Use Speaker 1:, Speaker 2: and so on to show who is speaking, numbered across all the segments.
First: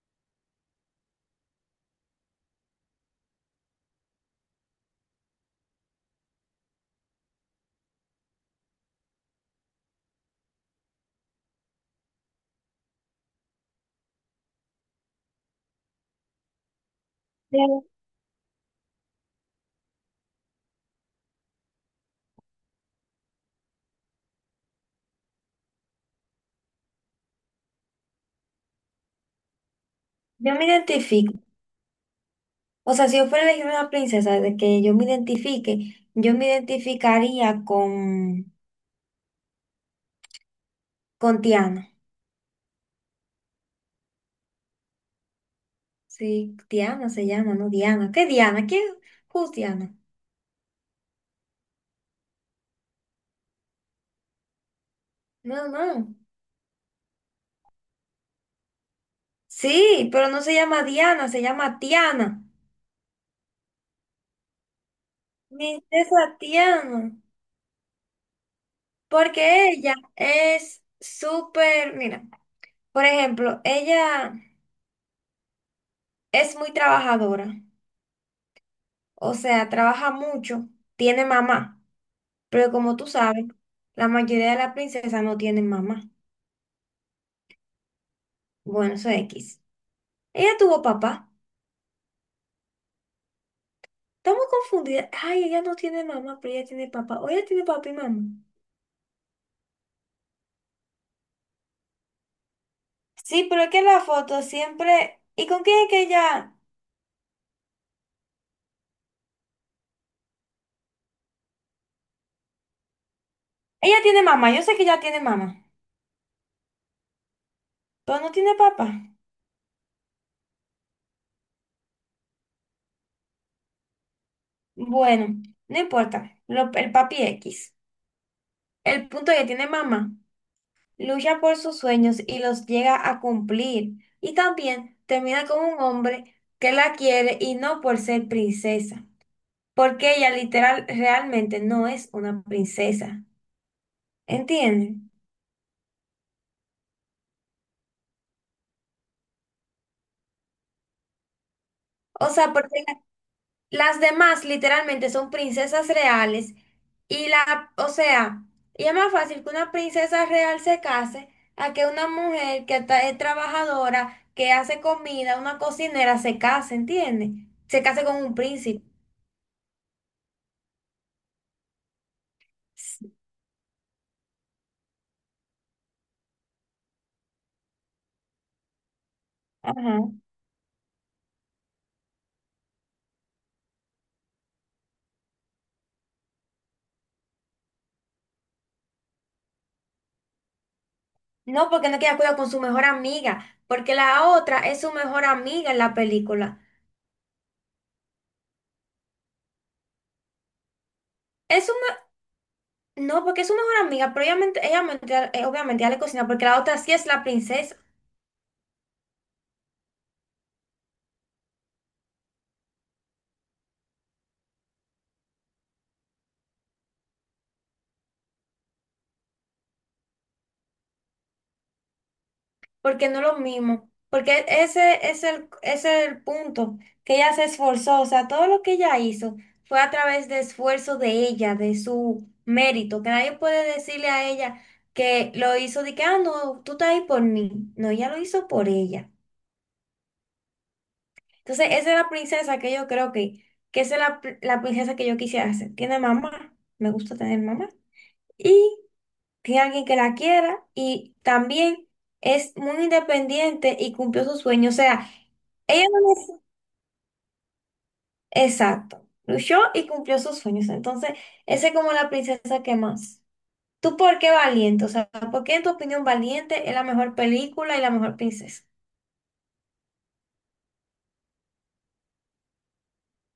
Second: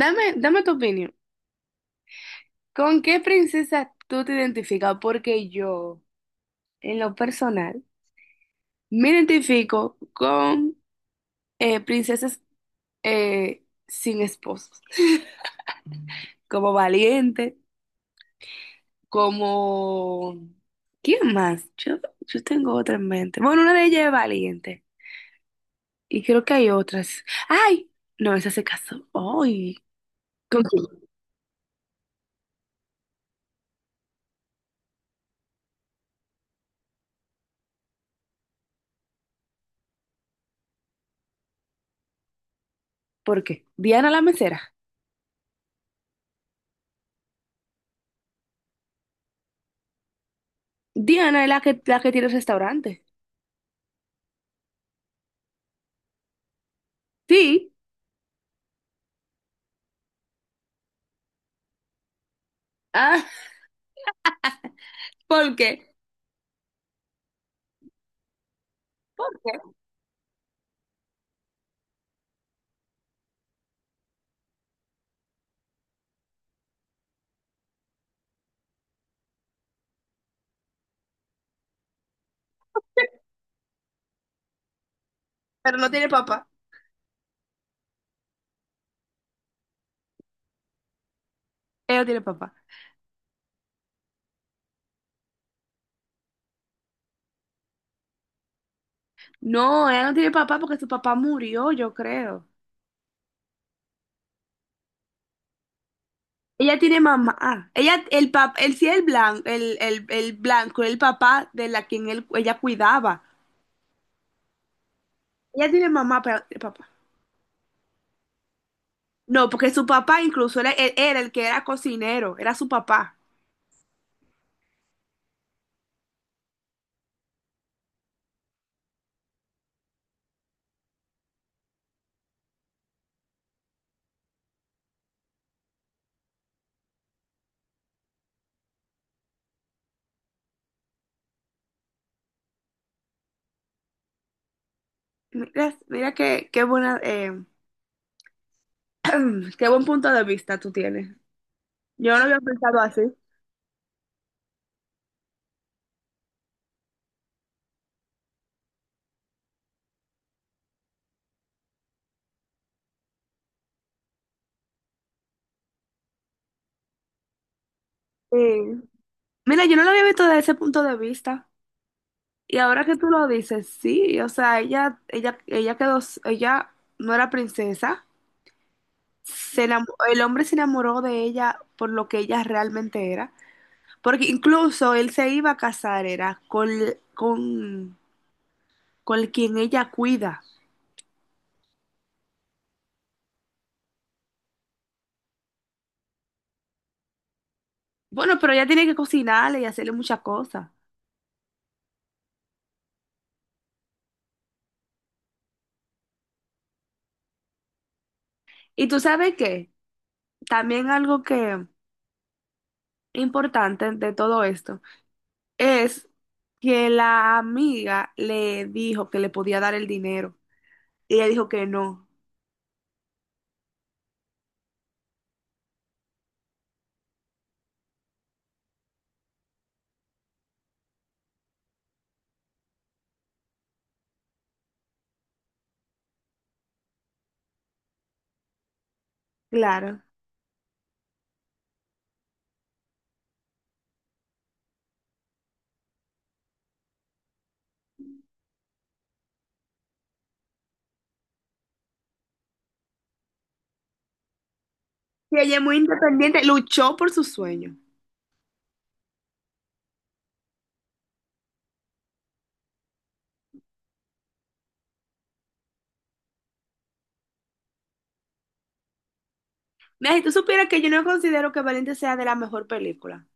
Speaker 1: Dame, dame tu opinión. ¿Con qué princesa tú te identificas? Porque yo, en lo personal, me identifico con princesas sin esposos. Como Valiente,
Speaker 2: Yo,
Speaker 1: como... ¿Quién más? Yo tengo otra en mente. Bueno, una de ellas es Valiente. Y creo que hay otras. ¡Ay! No, esa se casó. ¡Ay!
Speaker 2: yo
Speaker 1: ¿Con
Speaker 2: me
Speaker 1: quién?
Speaker 2: identifico. O sea, si yo fuera a elegir una princesa de que yo me identifique, yo me identificaría con Tiana.
Speaker 1: ¿Por qué? Diana la mesera.
Speaker 2: Sí, Tiana se llama, ¿no? Diana. ¿Qué Diana? ¿Quién? Who's Diana?
Speaker 1: Diana es la que tiene el restaurante.
Speaker 2: No, no.
Speaker 1: Sí.
Speaker 2: Sí, pero no se llama Diana, se llama Tiana.
Speaker 1: Ah, ¿por
Speaker 2: Mi
Speaker 1: qué?
Speaker 2: princesa Tiana.
Speaker 1: ¿Por qué?
Speaker 2: Porque ella es súper, mira, por ejemplo, ella es muy trabajadora. O sea, trabaja mucho, tiene mamá. Pero como tú sabes, la mayoría de las princesas no tienen
Speaker 1: Pero no tiene
Speaker 2: mamá.
Speaker 1: papá.
Speaker 2: Bueno, eso es X. Ella tuvo papá.
Speaker 1: Ella no tiene papá.
Speaker 2: Estamos confundidas. Ay, ella no tiene mamá, pero ella tiene papá. O ella tiene papá y mamá.
Speaker 1: No, ella no tiene papá porque su papá murió, yo creo.
Speaker 2: Sí, pero es que la foto siempre... ¿Y con quién es que ella?
Speaker 1: Ella tiene mamá. Ah, ella, el pap, él sí el blanco, el blanco, el papá de la quien él, ella cuidaba.
Speaker 2: Ella tiene mamá, yo sé que ella tiene mamá,
Speaker 1: Ella tiene mamá, pero no tiene papá.
Speaker 2: pero no tiene papá.
Speaker 1: No, porque su papá incluso era, él era el que era cocinero, era su papá.
Speaker 2: Bueno, no importa. Lo- el papi X. El punto es que tiene mamá. Lucha por sus sueños y los llega a cumplir. Y también termina con un hombre que la quiere y no por ser princesa, porque ella literal realmente no es una princesa. ¿Entienden?
Speaker 1: Mira, mira qué, qué buena, qué buen punto de vista tú tienes. Yo no
Speaker 2: O
Speaker 1: lo había
Speaker 2: sea,
Speaker 1: pensado
Speaker 2: porque
Speaker 1: así.
Speaker 2: la- las demás literalmente son princesas reales y la, o sea, y es más fácil que una princesa real se case a que una mujer que ta- es trabajadora, que hace comida, una cocinera se case, ¿entiende? Se case con un príncipe.
Speaker 1: Sí. Mira, yo no lo había visto desde ese punto de vista. Y ahora que tú lo dices, sí, o sea, ella quedó, ella no era princesa, se enamo-
Speaker 2: Ajá.
Speaker 1: el hombre se enamoró de ella por lo que ella realmente era, porque incluso él se iba a casar, era con, con quien ella cuida.
Speaker 2: No, porque no queda cuidado con su mejor amiga, porque la otra es su mejor amiga en la película.
Speaker 1: Bueno, pero ella tiene que cocinarle y hacerle muchas cosas.
Speaker 2: Es su me- no, porque es su mejor amiga, pero ella ment- obviamente ya le cocina, porque la otra sí es la princesa,
Speaker 1: Y tú sabes qué, también algo que importante de todo esto es que la amiga le dijo que le podía dar el dinero. Y ella dijo que no.
Speaker 2: porque no es lo mismo, porque ese es el punto, que ella se esforzó, o sea, todo lo que ella hizo fue a través de esfuerzo de ella, de su mérito, que nadie puede decirle a ella que lo hizo de que, ah, no, tú estás ahí por mí, no, ella lo hizo por ella.
Speaker 1: Claro.
Speaker 2: Entonces, esa es la princesa que yo creo que esa es la, pr- la princesa que yo quisiera ser. Tiene mamá, me gusta tener mamá. Y tiene alguien que la quiera y también es muy independiente y cumplió sus sueños. O sea,
Speaker 1: Y ella es muy
Speaker 2: ella no
Speaker 1: independiente,
Speaker 2: es...
Speaker 1: luchó por su sueño.
Speaker 2: Exacto, luchó y cumplió sus sueños. Entonces, esa es como la princesa que más. ¿Tú por qué valiente? O sea, ¿por qué en tu opinión valiente es la mejor película y la mejor princesa?
Speaker 1: Mira, si tú supieras que yo no considero que Valiente sea de la mejor película,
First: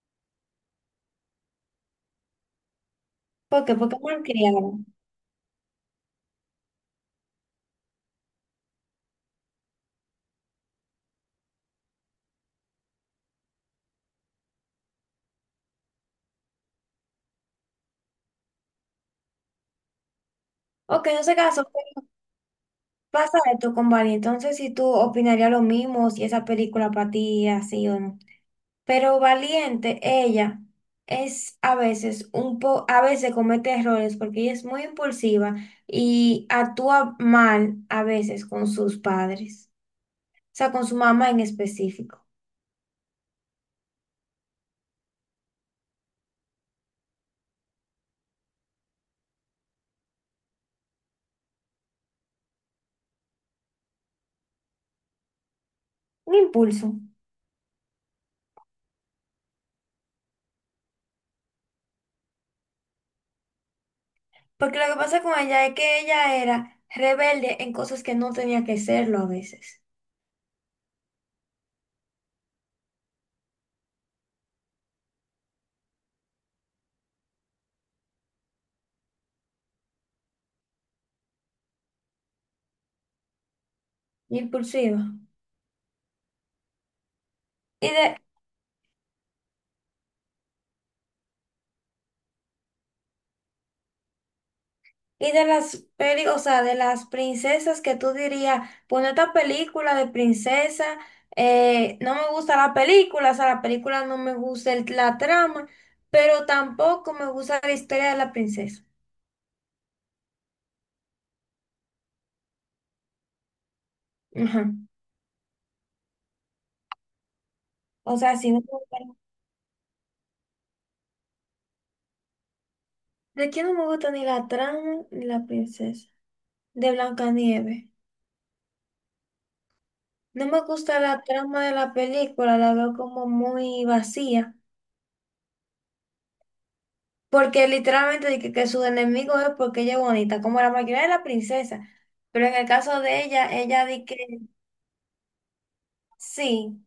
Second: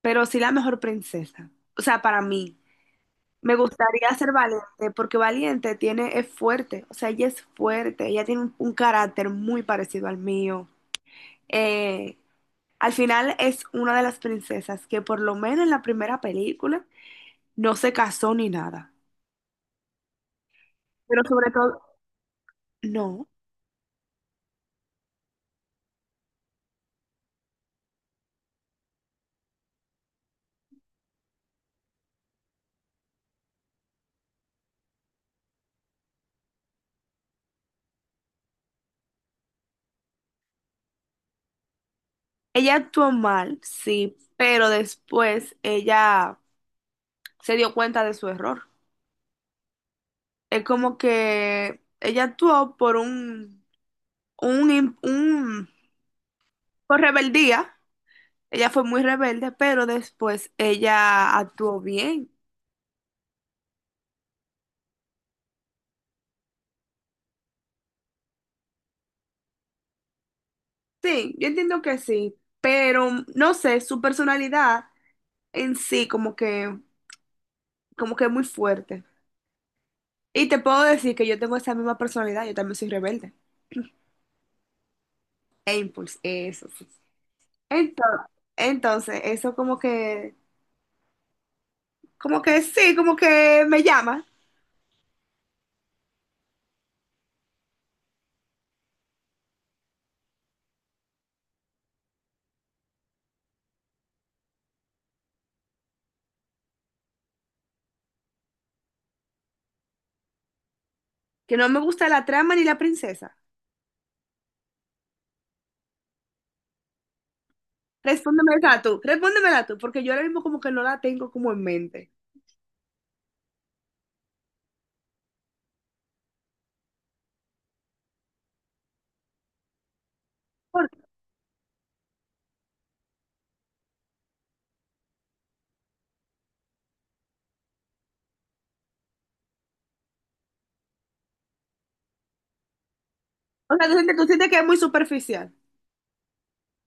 Speaker 1: pero sí la mejor princesa. O sea, para mí, me
Speaker 2: ¿Por qué? Porque
Speaker 1: gustaría
Speaker 2: mal
Speaker 1: ser
Speaker 2: criada.
Speaker 1: Valiente porque Valiente tiene, es fuerte, o sea, ella es fuerte, ella tiene un carácter muy parecido al mío. Eh, al final es una de las princesas que por lo menos en la primera película no se casó ni nada,
Speaker 2: Ok,
Speaker 1: pero
Speaker 2: no se
Speaker 1: sobre
Speaker 2: casó.
Speaker 1: todo, no.
Speaker 2: Pasa esto con Bali, entonces si tú opinarías lo mismo, si esa película para ti es así o no. Pero Valiente, ella es a veces un po, a veces comete errores porque ella es muy impulsiva y actúa mal a veces con sus padres, o sea, con su mamá en específico.
Speaker 1: Ella actuó mal, sí, pero después ella se dio cuenta de su error. Es como que ella actuó por un
Speaker 2: Un impulso.
Speaker 1: por rebeldía. Ella fue muy rebelde, pero después ella actuó bien.
Speaker 2: Porque lo que pasa con ella es que ella era rebelde en cosas que no tenía que serlo a veces.
Speaker 1: Sí, yo entiendo que sí, pero no sé, su personalidad en sí como que es muy fuerte. Y te puedo decir que yo tengo esa misma personalidad, yo también soy rebelde.
Speaker 2: Impulsiva.
Speaker 1: E impulsiva, eso.
Speaker 2: Y de,
Speaker 1: Entonces, entonces, eso como que sí, como que me llama,
Speaker 2: y de las peli, o sea, de las princesas que tú dirías, bueno, esta película de princesa, no me gusta la película, o sea, la película no me gusta el- la trama, pero tampoco me gusta la historia de la princesa.
Speaker 1: que no me gusta la trama ni la princesa.
Speaker 2: Ajá. O sea, sí me gusta.
Speaker 1: Respóndemela tú, porque yo ahora mismo como que no la tengo como en mente.
Speaker 2: ¿De quién no me gusta ni la trama ni la princesa? De Blancanieves. No me
Speaker 1: ¿Por
Speaker 2: gusta
Speaker 1: qué?
Speaker 2: la trama de la película, la veo como muy vacía. Porque literalmente dije que su enemigo es porque ella es bonita, como la mayoría de la princesa. Pero en el caso de ella,
Speaker 1: O
Speaker 2: ella
Speaker 1: sea,
Speaker 2: di que
Speaker 1: tú sientes que es muy superficial.
Speaker 2: sí.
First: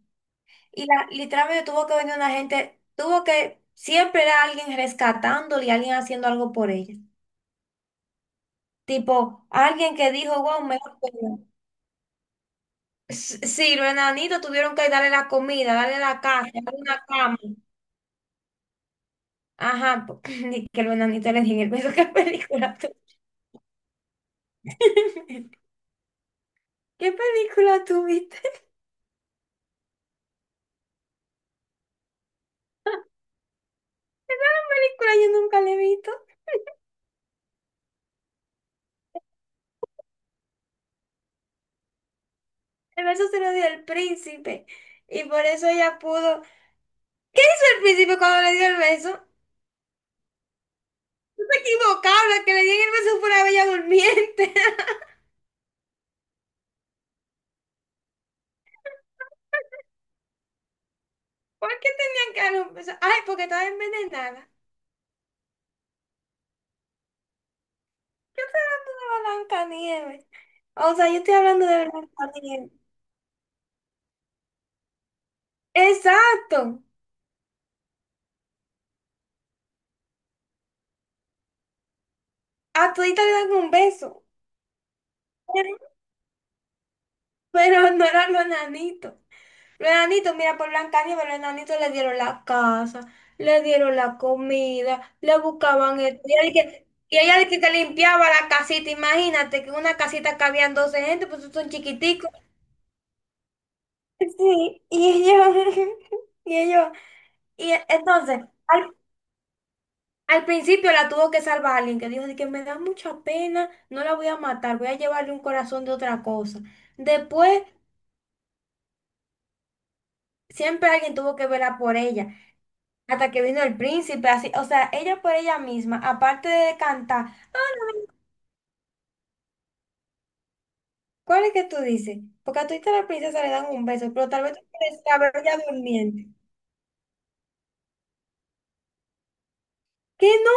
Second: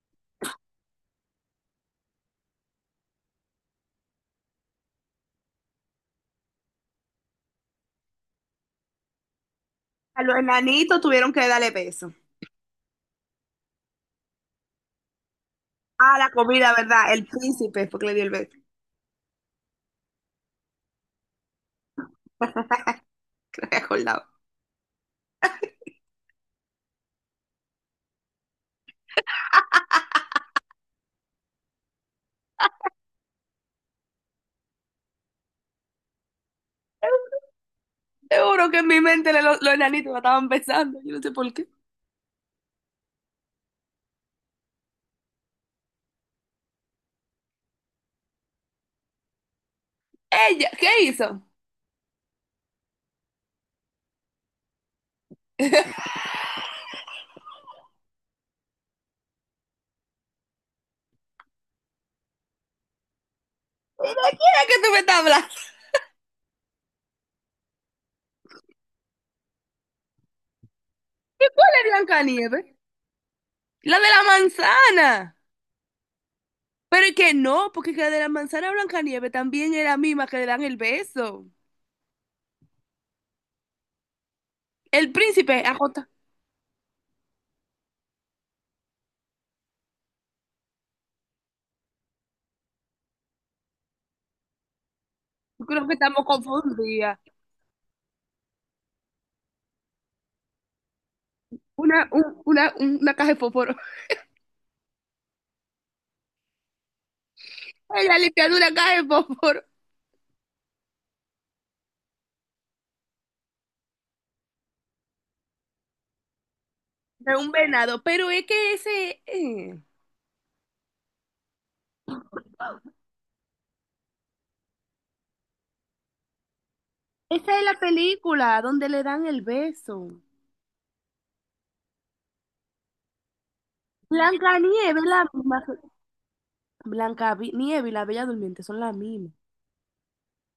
Speaker 2: Y la, literalmente tuvo que venir una gente, tuvo que, siempre era alguien rescatándole y alguien haciendo algo por ella. Tipo, alguien que
Speaker 1: A los
Speaker 2: dijo, wow, mejor
Speaker 1: enanitos
Speaker 2: que
Speaker 1: tuvieron
Speaker 2: yo".
Speaker 1: que darle beso.
Speaker 2: S- sí, los enanitos tuvieron que darle la comida, darle
Speaker 1: Ah,
Speaker 2: la
Speaker 1: la
Speaker 2: casa,
Speaker 1: comida,
Speaker 2: darle una
Speaker 1: ¿verdad? El
Speaker 2: cama.
Speaker 1: príncipe, porque le dio el beso,
Speaker 2: Ajá, po- ni que los enanitos le dije, pero ¿qué película tú?
Speaker 1: que no me acordaba.
Speaker 2: ¿Qué película tú viste? ¿Película yo nunca le he visto?
Speaker 1: Seguro que en mi mente le- los enanitos me estaban besando, yo no sé por qué.
Speaker 2: El beso se lo dio el príncipe. Y por eso ella pudo. ¿Qué hizo el príncipe cuando le dio el beso?
Speaker 1: Ella, ¿qué hizo?
Speaker 2: No se equivocaron, la que le dieron el beso fue la bella durmiente.
Speaker 1: ¿Y de
Speaker 2: ¿Por qué tenían que darle un beso? Ay, porque estaba
Speaker 1: quién
Speaker 2: envenenada.
Speaker 1: es que tú me estás hablando?
Speaker 2: Yo estoy hablando de Blancanieves. O sea, yo estoy
Speaker 1: ¿Y
Speaker 2: hablando
Speaker 1: cuál
Speaker 2: de
Speaker 1: es Blancanieves?
Speaker 2: Blancanieves.
Speaker 1: La de la manzana.
Speaker 2: Exacto.
Speaker 1: Pero es que no, porque que la de la manzana Blancanieves también es la misma que le dan el beso.
Speaker 2: A todita le dan un beso.
Speaker 1: El príncipe, ajota.
Speaker 2: Pero no eran los enanitos. Los enanitos, mira, por Blancanieves, los enanitos le dieron la casa, le dieron la comida, le
Speaker 1: Yo creo que
Speaker 2: buscaban esto.
Speaker 1: estamos
Speaker 2: Y ella de que, y
Speaker 1: confundidas.
Speaker 2: ella de que, que limpiaba la casita, imagínate que una casita cabían 12 gente, pues son chiquiticos.
Speaker 1: Una caja de fósforo.
Speaker 2: Sí, y ellos, y ellos, y e-
Speaker 1: Ella le
Speaker 2: entonces,
Speaker 1: quedó una
Speaker 2: al,
Speaker 1: caja de fósforo.
Speaker 2: al principio la tuvo que salvar alguien que dijo de que me da mucha pena, no la voy a matar, voy a llevarle un corazón de otra cosa.
Speaker 1: De un
Speaker 2: Después,
Speaker 1: venado. Pero es que ese.
Speaker 2: siempre alguien tuvo que velar por ella. Hasta que vino el príncipe, así, o sea, ella por ella misma, aparte de cantar,
Speaker 1: Esa es la película donde le dan el beso.
Speaker 2: ¿cuál es que tú dices? Porque a tu hija la princesa le dan un beso, pero tal vez tú quieres
Speaker 1: Blancanieves,
Speaker 2: la
Speaker 1: la
Speaker 2: ver ya
Speaker 1: misma.
Speaker 2: durmiente.
Speaker 1: Blanca Nieve y la Bella Durmiente son la misma.
Speaker 2: ¡Que no!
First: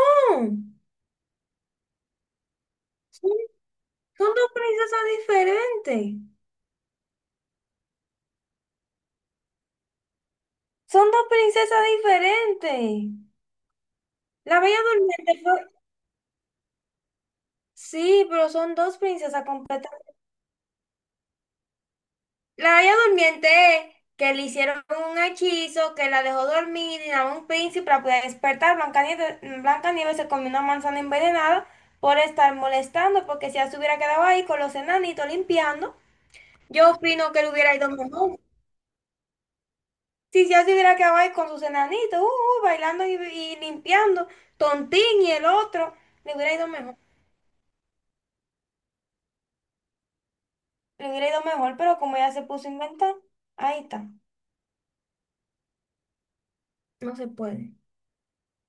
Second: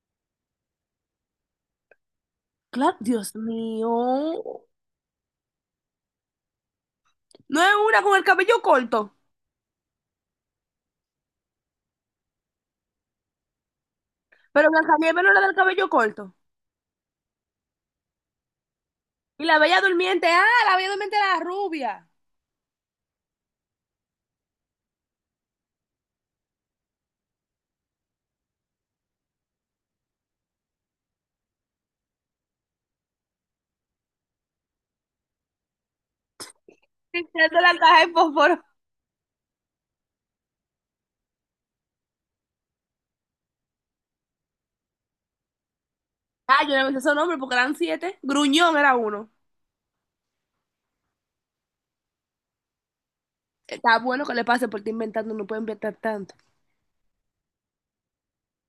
Speaker 1: Claro,
Speaker 2: Son,
Speaker 1: Dios
Speaker 2: son dos
Speaker 1: mío.
Speaker 2: princesas diferentes.
Speaker 1: No es una con el cabello corto.
Speaker 2: Son dos princesas diferentes. La
Speaker 1: Pero
Speaker 2: bella
Speaker 1: Blancanieves no era
Speaker 2: durmiente
Speaker 1: del
Speaker 2: fue...
Speaker 1: cabello corto.
Speaker 2: Sí, pero son dos
Speaker 1: Y
Speaker 2: princesas
Speaker 1: la Bella
Speaker 2: completamente.
Speaker 1: Durmiente, ah, la Bella Durmiente era la rubia.
Speaker 2: La Bella Durmiente, que le hicieron un hechizo que la dejó dormir y a un príncipe para poder despertar. Blancanieves se comió una manzana envenenada por estar molestando, porque si ya se hubiera quedado ahí con los enanitos limpiando, yo
Speaker 1: Sí,
Speaker 2: opino que
Speaker 1: que es
Speaker 2: le
Speaker 1: de
Speaker 2: hubiera
Speaker 1: la
Speaker 2: ido
Speaker 1: caja de
Speaker 2: mejor.
Speaker 1: fósforo.
Speaker 2: Si ya se hubiera quedado ahí con sus enanitos, bailando y limpiando, Tontín y el otro, le hubiera
Speaker 1: Ah,
Speaker 2: ido
Speaker 1: yo no me
Speaker 2: mejor.
Speaker 1: sé esos nombres porque eran siete. Gruñón era uno.
Speaker 2: Le hubiera ido mejor, pero como ella se puso a inventar, ahí
Speaker 1: Está
Speaker 2: está,
Speaker 1: bueno que le pase por porque inventando, no puede inventar tanto.
Speaker 2: no se puede.